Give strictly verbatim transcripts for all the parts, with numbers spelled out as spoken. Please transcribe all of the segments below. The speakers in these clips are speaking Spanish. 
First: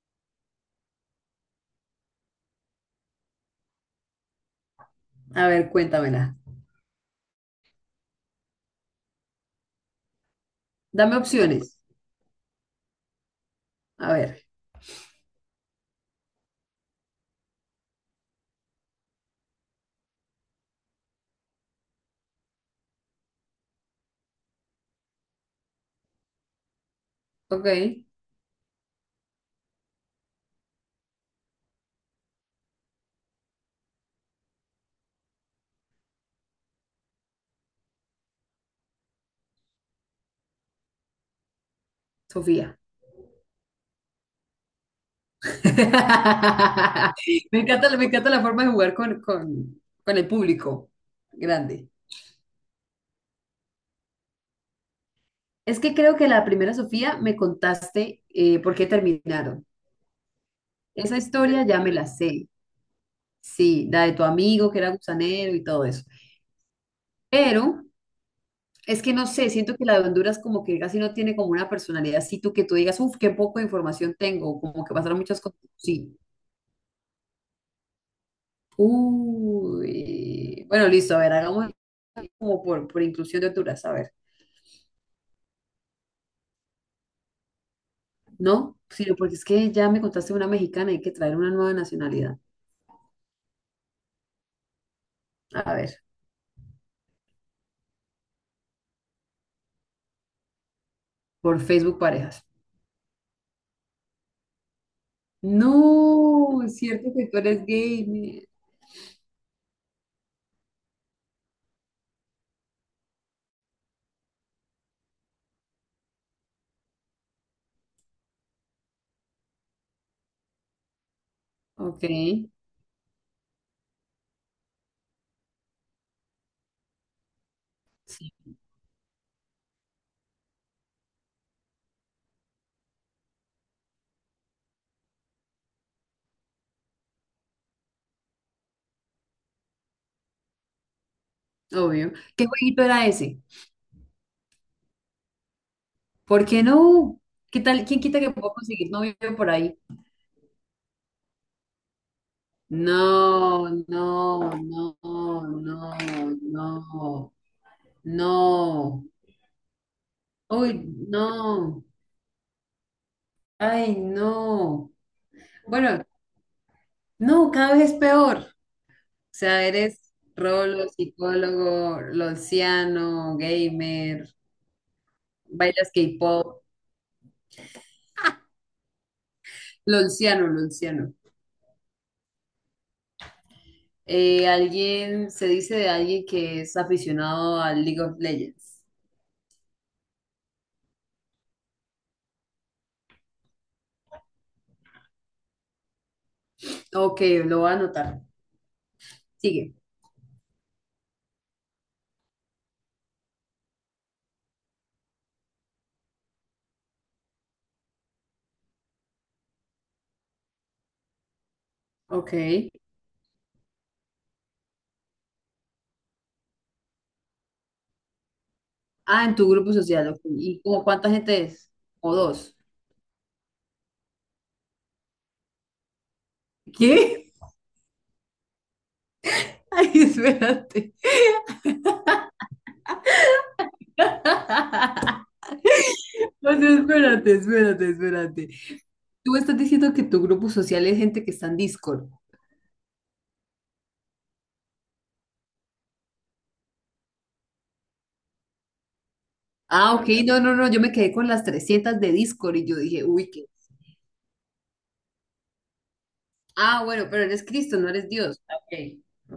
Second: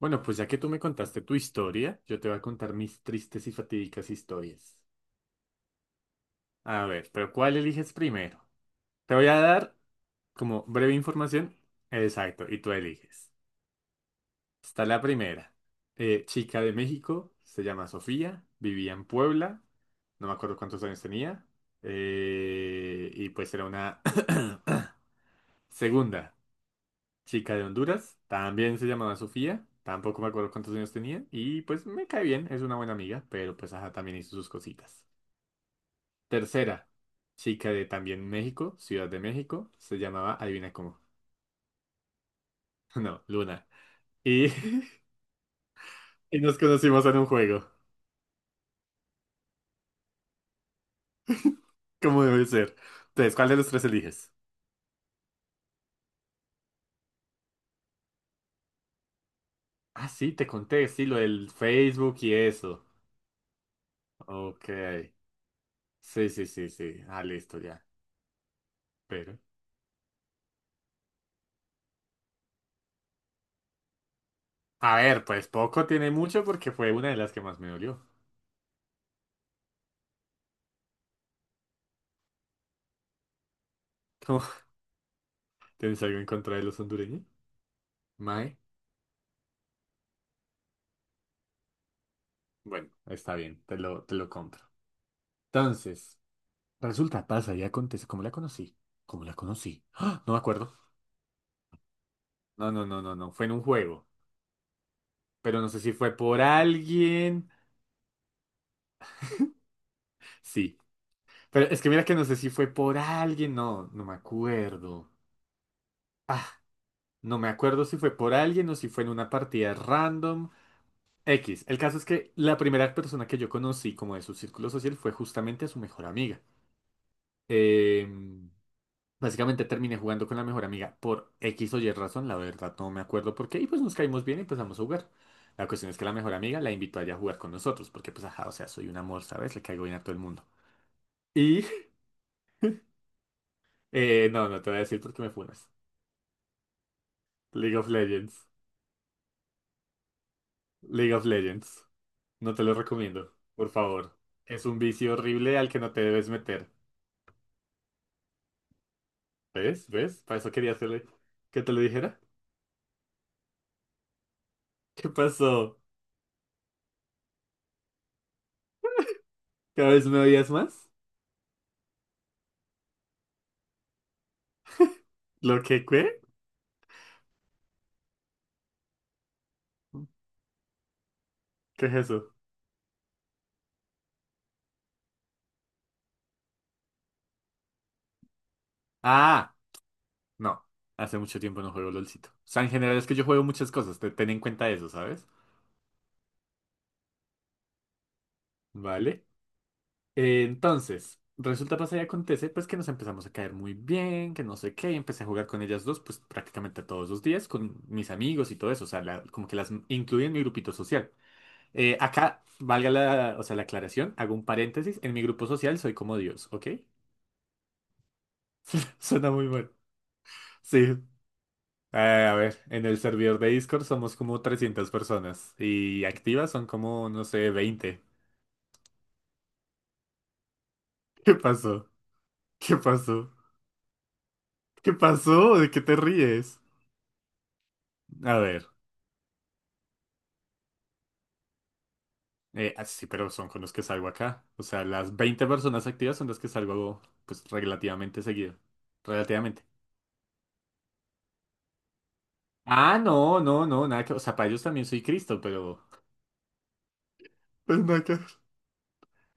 Bueno, pues ya que tú me contaste tu historia, yo te voy a contar mis tristes y fatídicas historias. A ver, cuéntamela. A ver, pero ¿cuál eliges primero? Te voy a dar como breve Dame información. opciones. Exacto, y tú eliges. A ver, Está la primera. Eh, chica de México, se llama Sofía, vivía en Puebla, no me acuerdo cuántos años tenía, eh, y pues era una... Segunda. Chica de ok, Honduras, también se llamaba Sofía, tampoco me acuerdo cuántos años tenía, y pues me cae bien, es una buena amiga, pero pues ajá, también hizo sus cositas. Tercera, chica de también México, Ciudad de México, se llamaba, adivina cómo, Sofía. no, Luna. Y, y nos conocimos en un Me juego, encanta, la- me encanta la forma de jugar con, con, con el público grande. como debe ser. Entonces, ¿cuál de los tres eliges? Es que creo que la primera, Sofía, me contaste eh, por qué terminaron. Ah, sí, te conté, sí, lo Esa del historia ya me la Facebook y sé. eso. Sí, la de tu Ok, amigo que era gusanero y todo eso. sí, sí, sí, sí, ah, listo Pero ya, es que no pero... sé, siento que la de Honduras como que casi no tiene como una personalidad así tú que tú digas, uff, qué poco de información tengo, como que A pasaron ver, muchas pues cosas. poco tiene Sí. mucho porque fue una de las que más me dolió. Uy, bueno, listo, a ver, hagamos como por, por inclusión de alturas, a ver. ¿Tienes algo en contra de los hondureños? Mae, No, sino porque es que ya me contaste una mexicana, hay que traer una nueva nacionalidad. bueno, está bien, te lo, te lo compro. A ver, Entonces, resulta, pasa y acontece. ¿Cómo la conocí? ¿Cómo la conocí? ¡Ah! No me acuerdo. por Facebook parejas. No, no, no, no, no. Fue en un juego. Pero no sé si fue por No, es cierto que tú alguien. eres gay. mi- Sí. Pero es que mira que no sé si fue por alguien. No, no me acuerdo. Ah, no me acuerdo si fue por alguien o si fue en una partida random. X. El caso Ok, es que la primera persona que yo conocí como de su círculo social fue justamente a su mejor amiga. Eh. sí, Básicamente terminé jugando con la mejor amiga por X o Y razón, la verdad no me acuerdo por qué, y pues nos caímos bien y empezamos a jugar. La cuestión es que la mejor amiga la invitó a ella a jugar con nosotros, porque pues ajá, o sea, soy un amor, ¿sabes? Le caigo bien a todo el mundo. Y, obvio. ¿Qué jueguito era ese? eh, no, no te voy a decir por qué me funas. ¿Por qué no? ¿Qué League tal? of ¿Quién quita que Legends. puedo conseguir novio por ahí? League of Legends. No te lo recomiendo, No, por no, favor. Es un no, vicio horrible al que no no, te debes meter. no, no. ¿Ves? ¿Ves? Para eso quería Uy, hacerle que te lo no. dijera. Ay, no. ¿Qué pasó? Bueno, no, cada vez es peor. O sea, ¿Cada eres vez me odias rolo, más? psicólogo, lolciano, gamer, ¿Lo que bailas qué? K-pop, lolciano, lolciano. ¿Qué es eso? Eh, alguien, se dice de alguien que es aficionado al League of Legends. Ah. No, hace mucho tiempo no juego LOLcito. O sea, en general es que yo juego muchas cosas, te- ten en cuenta eso, ¿sabes? Ok, lo voy a anotar. Vale. Sigue. Eh, Entonces, resulta, pasa y acontece, pues que nos empezamos a caer muy bien, que no sé qué, y empecé a jugar con ellas dos, pues prácticamente todos los días, con mis amigos y todo eso, o sea, la- como que las incluí en mi grupito social. Eh, Ok. acá, valga la, o sea, la aclaración, hago un paréntesis, en mi grupo social soy como Dios, ¿ok? Ah, Suena en muy tu mal. grupo social, ok. ¿Y Sí, como cuánta gente es? ¿O Eh, a dos? ver, en el servidor de Discord somos como trescientas personas y activas son como, no ¿Qué? sé, veinte. Ay, espérate. ¿Qué pasó? ¿Qué pasó? ¿Qué pasó? ¿De qué te No, ríes? no, espérate, espérate, A espérate. ver, Tú estás diciendo que tu grupo social es gente que está en Discord. eh, ah, sí, pero son con los que salgo acá. O sea, las veinte personas activas son las que salgo, pues, relativamente seguido. Relativamente. Ah, ok, no, no, no, yo me quedé con las trescientas de Discord y yo Ah, dije, uy, no, qué. no, no, nada que... O sea, para ellos también soy Cristo, pero... Ah, bueno, pero eres Cristo, Pues no nada eres que ver. Dios. Ah, ok,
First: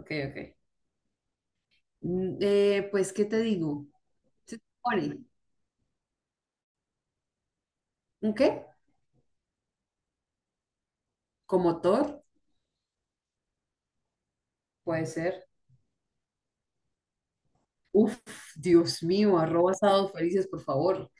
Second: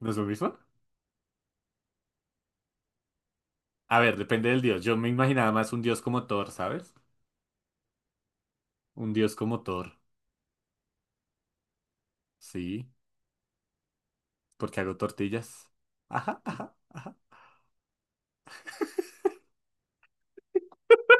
¿No es lo ok. mismo? Mm, eh, pues, ¿qué te digo? A ver, depende Se del dios. Yo me supone, imaginaba más un dios como Thor, ¿sabes? ¿un qué? Un dios como Thor. ¿Como Thor? Sí. Porque hago Puede ser. tortillas. Ajá, ajá, ajá. Uf, Dios mío, arroba sábados felices, por favor.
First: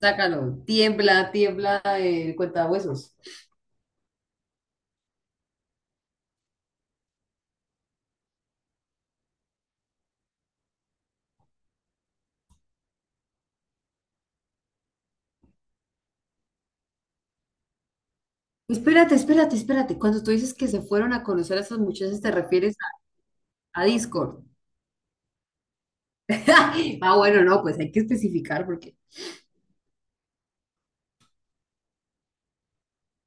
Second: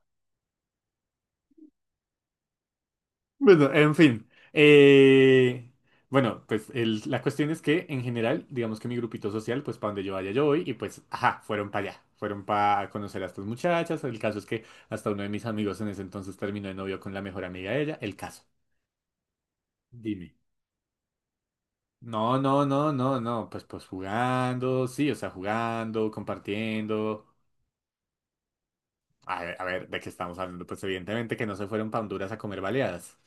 Sácalo, tiembla, tiembla, eh, cuenta huesos. Bueno, en fin. Eh, bueno, pues el- la cuestión es que en general, digamos que mi grupito social, pues para donde yo vaya yo voy y pues, ajá, fueron para allá. Fueron para conocer a estas muchachas. El caso es que hasta uno de mis amigos en ese entonces terminó de novio con la mejor amiga de ella. El caso. Espérate, espérate, espérate. Cuando tú Dime. dices que se fueron a conocer a esas muchachas, ¿te No, no, refieres no, no, no. Pues, a, a pues Discord? jugando, sí, o sea, jugando, Ah, compartiendo. bueno, no, pues hay que especificar porque A ver, a ver, ¿de qué estamos hablando? Pues evidentemente que no se fueron para Honduras a comer baleadas.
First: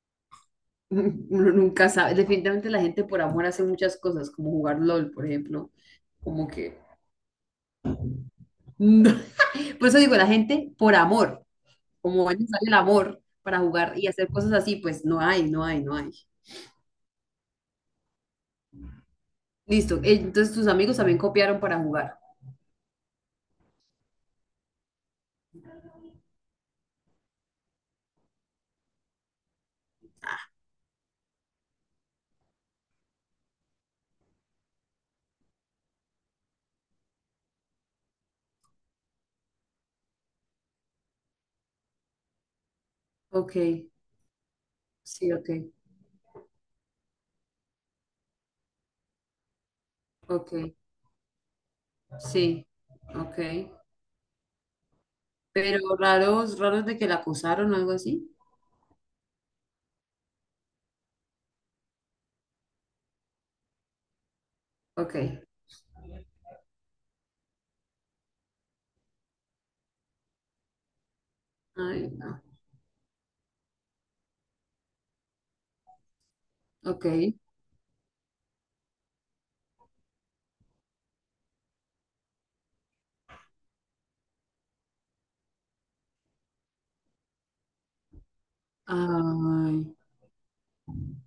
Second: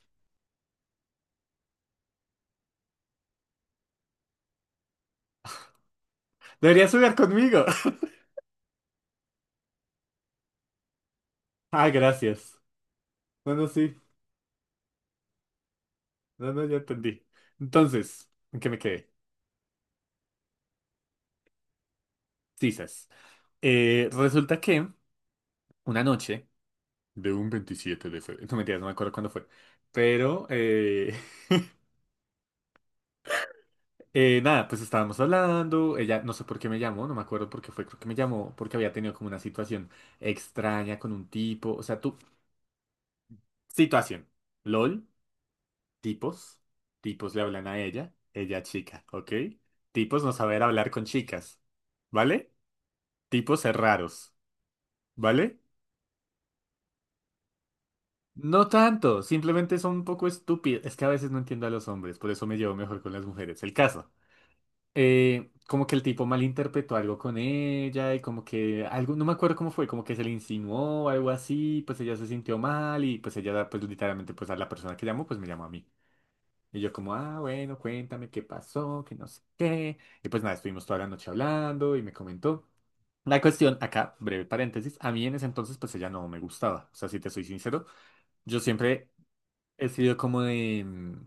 uno nunca sabe. Definitivamente la gente por amor hace muchas cosas, como jugar LOL, por ejemplo, como que... Deberías jugar conmigo. Por eso digo, la gente por amor, Ah, como a ellos gracias. sale el amor No, para no, jugar sí. y hacer cosas así, pues no hay, no hay, no hay. No, no, ya entendí. Entonces, ¿en qué me quedé? Listo, eh, entonces tus amigos también copiaron para jugar. Sisas. Eh, resulta que una noche de un veintisiete de febrero, no mentiras, no me acuerdo cuándo fue, pero eh, eh, nada, pues estábamos hablando, ella no sé por qué me llamó, no me acuerdo por qué fue, creo que me llamó porque había tenido como una situación extraña con un tipo, o sea, tú, Ok, situación, LOL, sí, ok, tipos, tipos le hablan a ella, ella chica, ¿ok? Tipos no ok, saber hablar con chicas, ¿vale? sí, ok. Tipos raros, ¿vale? Pero raros, raros de que la acosaron o algo así. No tanto, simplemente son un poco estúpidos. Es que a veces no entiendo a los hombres, por eso me llevo mejor con las mujeres. El caso. Ok, eh, como que el tipo malinterpretó algo con ella y como que algo, no me acuerdo cómo fue, como que se le insinuó algo así, pues ay, ella se no, sintió mal y pues ella, pues literalmente, pues a la persona que llamó, pues me llamó a mí. Y yo ok, como, ah, bueno, cuéntame qué pasó, que no sé qué. Y pues nada, estuvimos toda la noche hablando y me comentó. La cuestión, acá, breve paréntesis, a mí en ese entonces pues ella no me gustaba. O sea, si te soy sincero, yo siempre ay, he sido como de, mm,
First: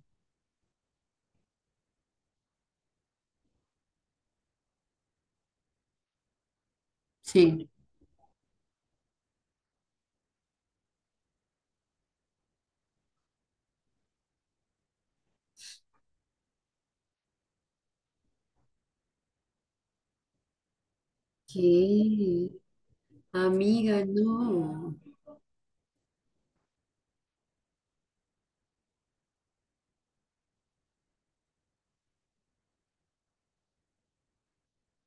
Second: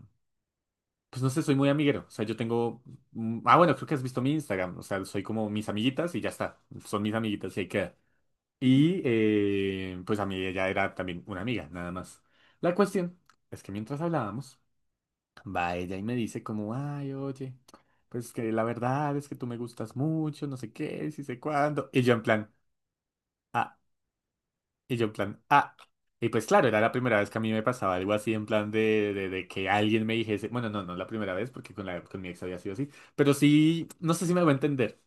pues no sé, soy muy amiguero. O sea, yo tengo, mm, ah bueno, creo que has visto mi Instagram. O sea, soy como mis amiguitas y ya está. Son mis amiguitas y ahí sí. queda. Y eh, pues a mí ella era también una amiga, nada más. La cuestión es que mientras hablábamos, va ella y me dice como, ay, oye, pues que la verdad es que tú me gustas mucho, no sé qué, si sé cuándo. Y yo en ¿Qué? plan... ah, Amiga, no. O Y yo en plan, ah. Y pues claro, era la primera vez que a mí me pasaba algo así en plan de, de, de que alguien me dijese, bueno, no, no la primera vez porque con, la, con mi ex había sido así, pero sí, no sé si me voy a entender.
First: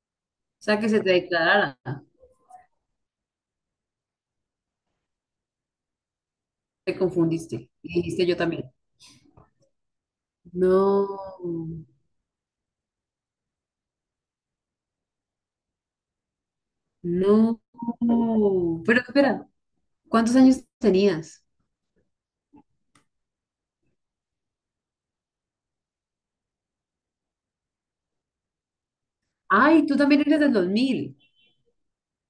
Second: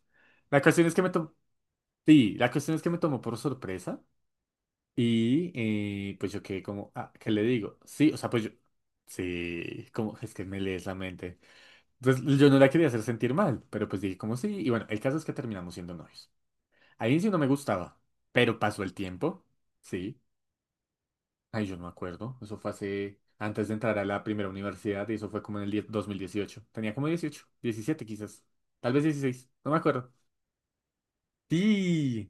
La sea, cuestión que es se que me te tomó, declarara. sí, la cuestión es que me tomó por sorpresa y eh, pues yo quedé como, Te ah, ¿qué le confundiste. digo? Y Sí, o dijiste sea, yo pues yo, también. sí, como, es que me lees la mente. No, Entonces yo no la quería hacer sentir mal, pero pues dije como sí, y bueno, el caso es que terminamos siendo novios. Al inicio no me no. gustaba, pero pasó el Pero tiempo, espera, sí. ¿cuántos años tenías? Ay, yo no me acuerdo. Eso fue hace, antes de entrar a la primera universidad y eso fue como en el die- dos mil dieciocho. Tenía como dieciocho, diecisiete, quizás. Tal vez dieciséis. No me Ay, tú acuerdo. también eres del dos mil, Sí.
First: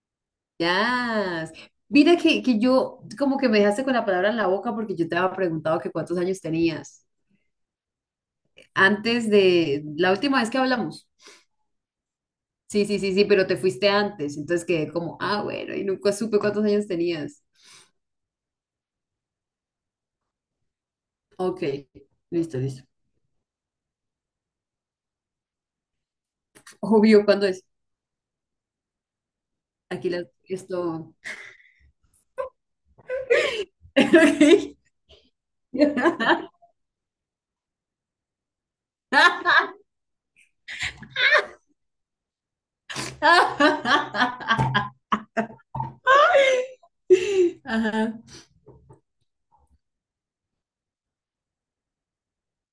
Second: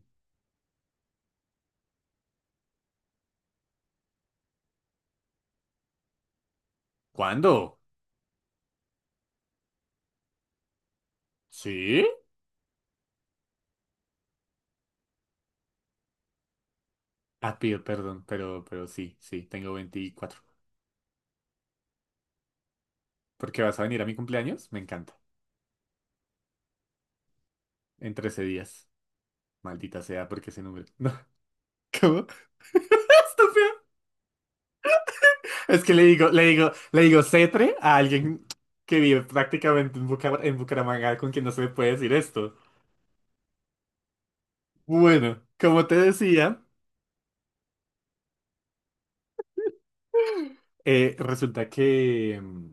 ya. Mira que, que yo, como que me dejaste con la palabra en la boca porque yo te había preguntado que cuántos años tenías. ¿Cuándo? Antes de la última vez que hablamos. ¿Sí? Sí, sí, sí, sí, pero te fuiste antes. Entonces quedé como, ah, bueno, y nunca supe cuántos años tenías. Ah, pido perdón, pero, pero sí, sí, tengo veinticuatro. Ok, listo, listo. ¿Por qué vas a venir a mi cumpleaños? Me encanta. Obvio, ¿cuándo es? En trece días. Maldita Aquí sea, la, porque ese número. No. esto. ¿Cómo? Estúpido. Ok. Es que le digo, le digo, le digo cetre a alguien que vive prácticamente en Bucar- en Bucaramanga con quien no se le puede decir esto. Bueno, como te decía, Ajá, eh, resulta que, mm,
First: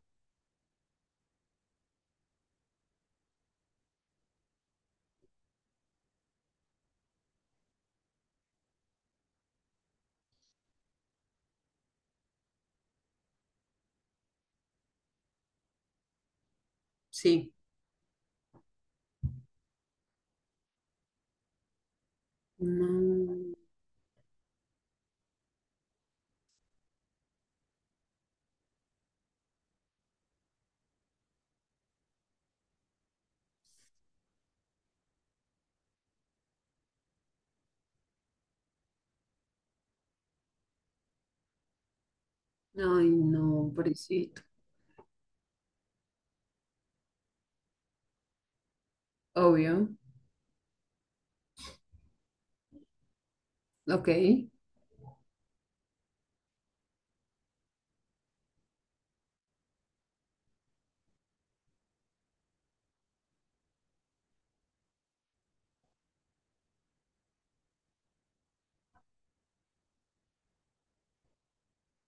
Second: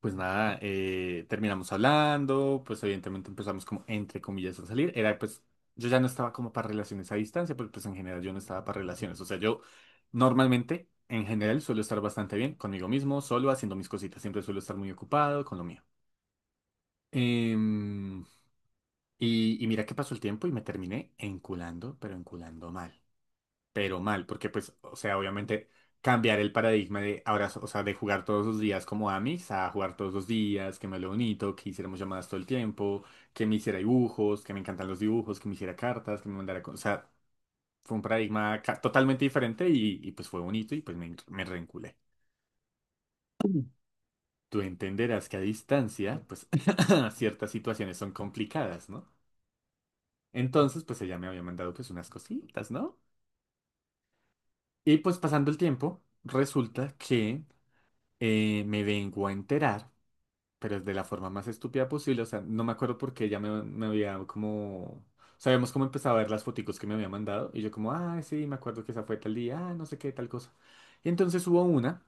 pues nada, eh, terminamos hablando, pues evidentemente empezamos como entre comillas a salir. Era pues, yo ya no estaba como para relaciones a distancia, porque pues en general yo no estaba para relaciones. O sea, yo normalmente, en general, suelo estar bastante bien conmigo mismo, solo haciendo mis cositas. Siempre suelo estar muy ocupado con lo mío. sí. Em, y, y mira que pasó el tiempo y me terminé enculando, pero enculando No, mal. Pero mal, porque pues, o sea, obviamente cambiar el paradigma de ahora, o sea, de jugar todos los días como Amis a jugar todos los días, que me lo bonito, que hiciéramos llamadas todo el tiempo, que me hiciera dibujos, que me encantan los dibujos, que me hiciera cartas, que me mandara, co- o sea, fue un paradigma ca- totalmente diferente y, y, pues fue bonito y pues me, me reenculé. ay, no, pobrecito. Tú entenderás que a distancia, pues ciertas situaciones son complicadas, ¿no? Obvio. Entonces, pues ella me había mandado pues unas cositas, ¿no? Ok, Y pues pasando el tiempo, resulta que eh, me vengo a enterar, pero es de la forma más estúpida posible. O sea, no me acuerdo por qué ella me, me había como... Sabemos cómo empezaba a ver las foticos que me había mandado. Y yo como, ah, sí, me acuerdo que esa fue tal día, ah, no sé qué, tal cosa. Y entonces hubo una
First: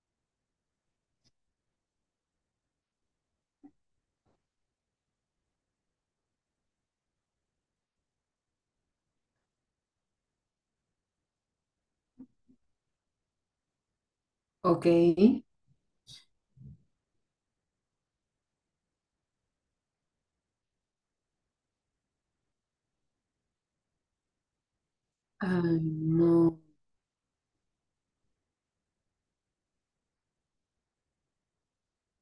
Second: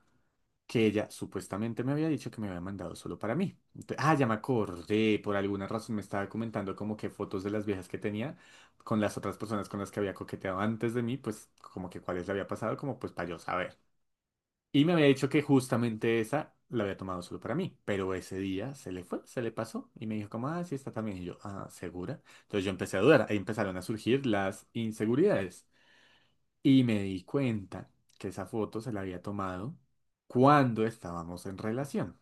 que ella supuestamente me había dicho que me había mandado solo para mí. Ent- ah, ya me acordé. Por alguna razón me estaba comentando como que fotos de las viejas que tenía con las otras personas con las que había coqueteado antes de mí, pues como que cuáles le había pasado, como pues para yo saber. Y ok. me había dicho que Ay, justamente esa la había tomado solo para mí, pero ese día se le fue, se le pasó y me dijo como, ah, sí, está también. Y yo, ah, ¿segura? Entonces yo empecé a dudar, ahí empezaron a surgir las inseguridades. no. Y me di cuenta que esa foto se la había tomado cuando estábamos en relación.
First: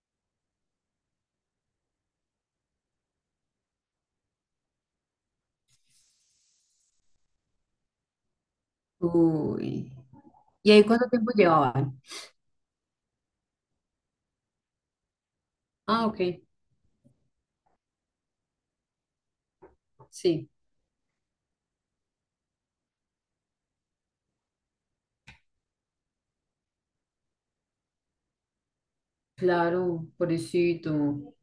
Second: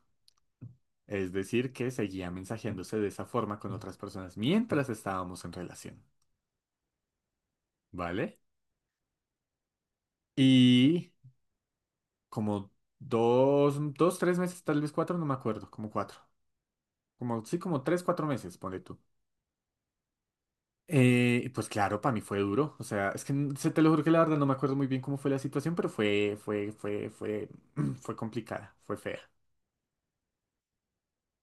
Es decir, que seguía mensajeándose de esa forma con otras personas mientras estábamos en relación, ¿vale? Uy. ¿Y ahí cuánto Y tiempo llevaban? como dos, dos, tres meses, tal vez cuatro, no me acuerdo, como Ah, cuatro. ok, Como, sí, como tres, cuatro meses, ponle tú. sí. Eh, pues claro, para mí fue duro. O sea, es que n- se te lo juro que la verdad no me acuerdo muy bien cómo fue la situación, pero fue, fue, fue, fue, fue complicada, fue fea. Claro, pobrecito.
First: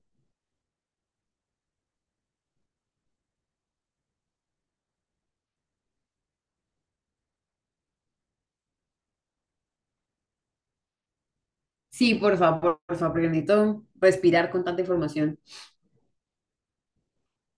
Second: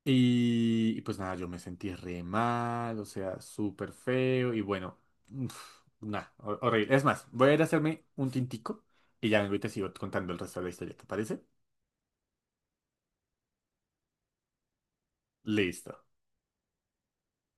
Y, y pues nada, yo me sentí re mal, o sea, súper feo y bueno, uf, nada, hor- horrible. Es más, voy a ir a hacerme un tintico y ya vengo y te sigo contando el resto de la historia, ¿te parece? Sí, por favor, por favor, porque necesito respirar con tanta información. Listo.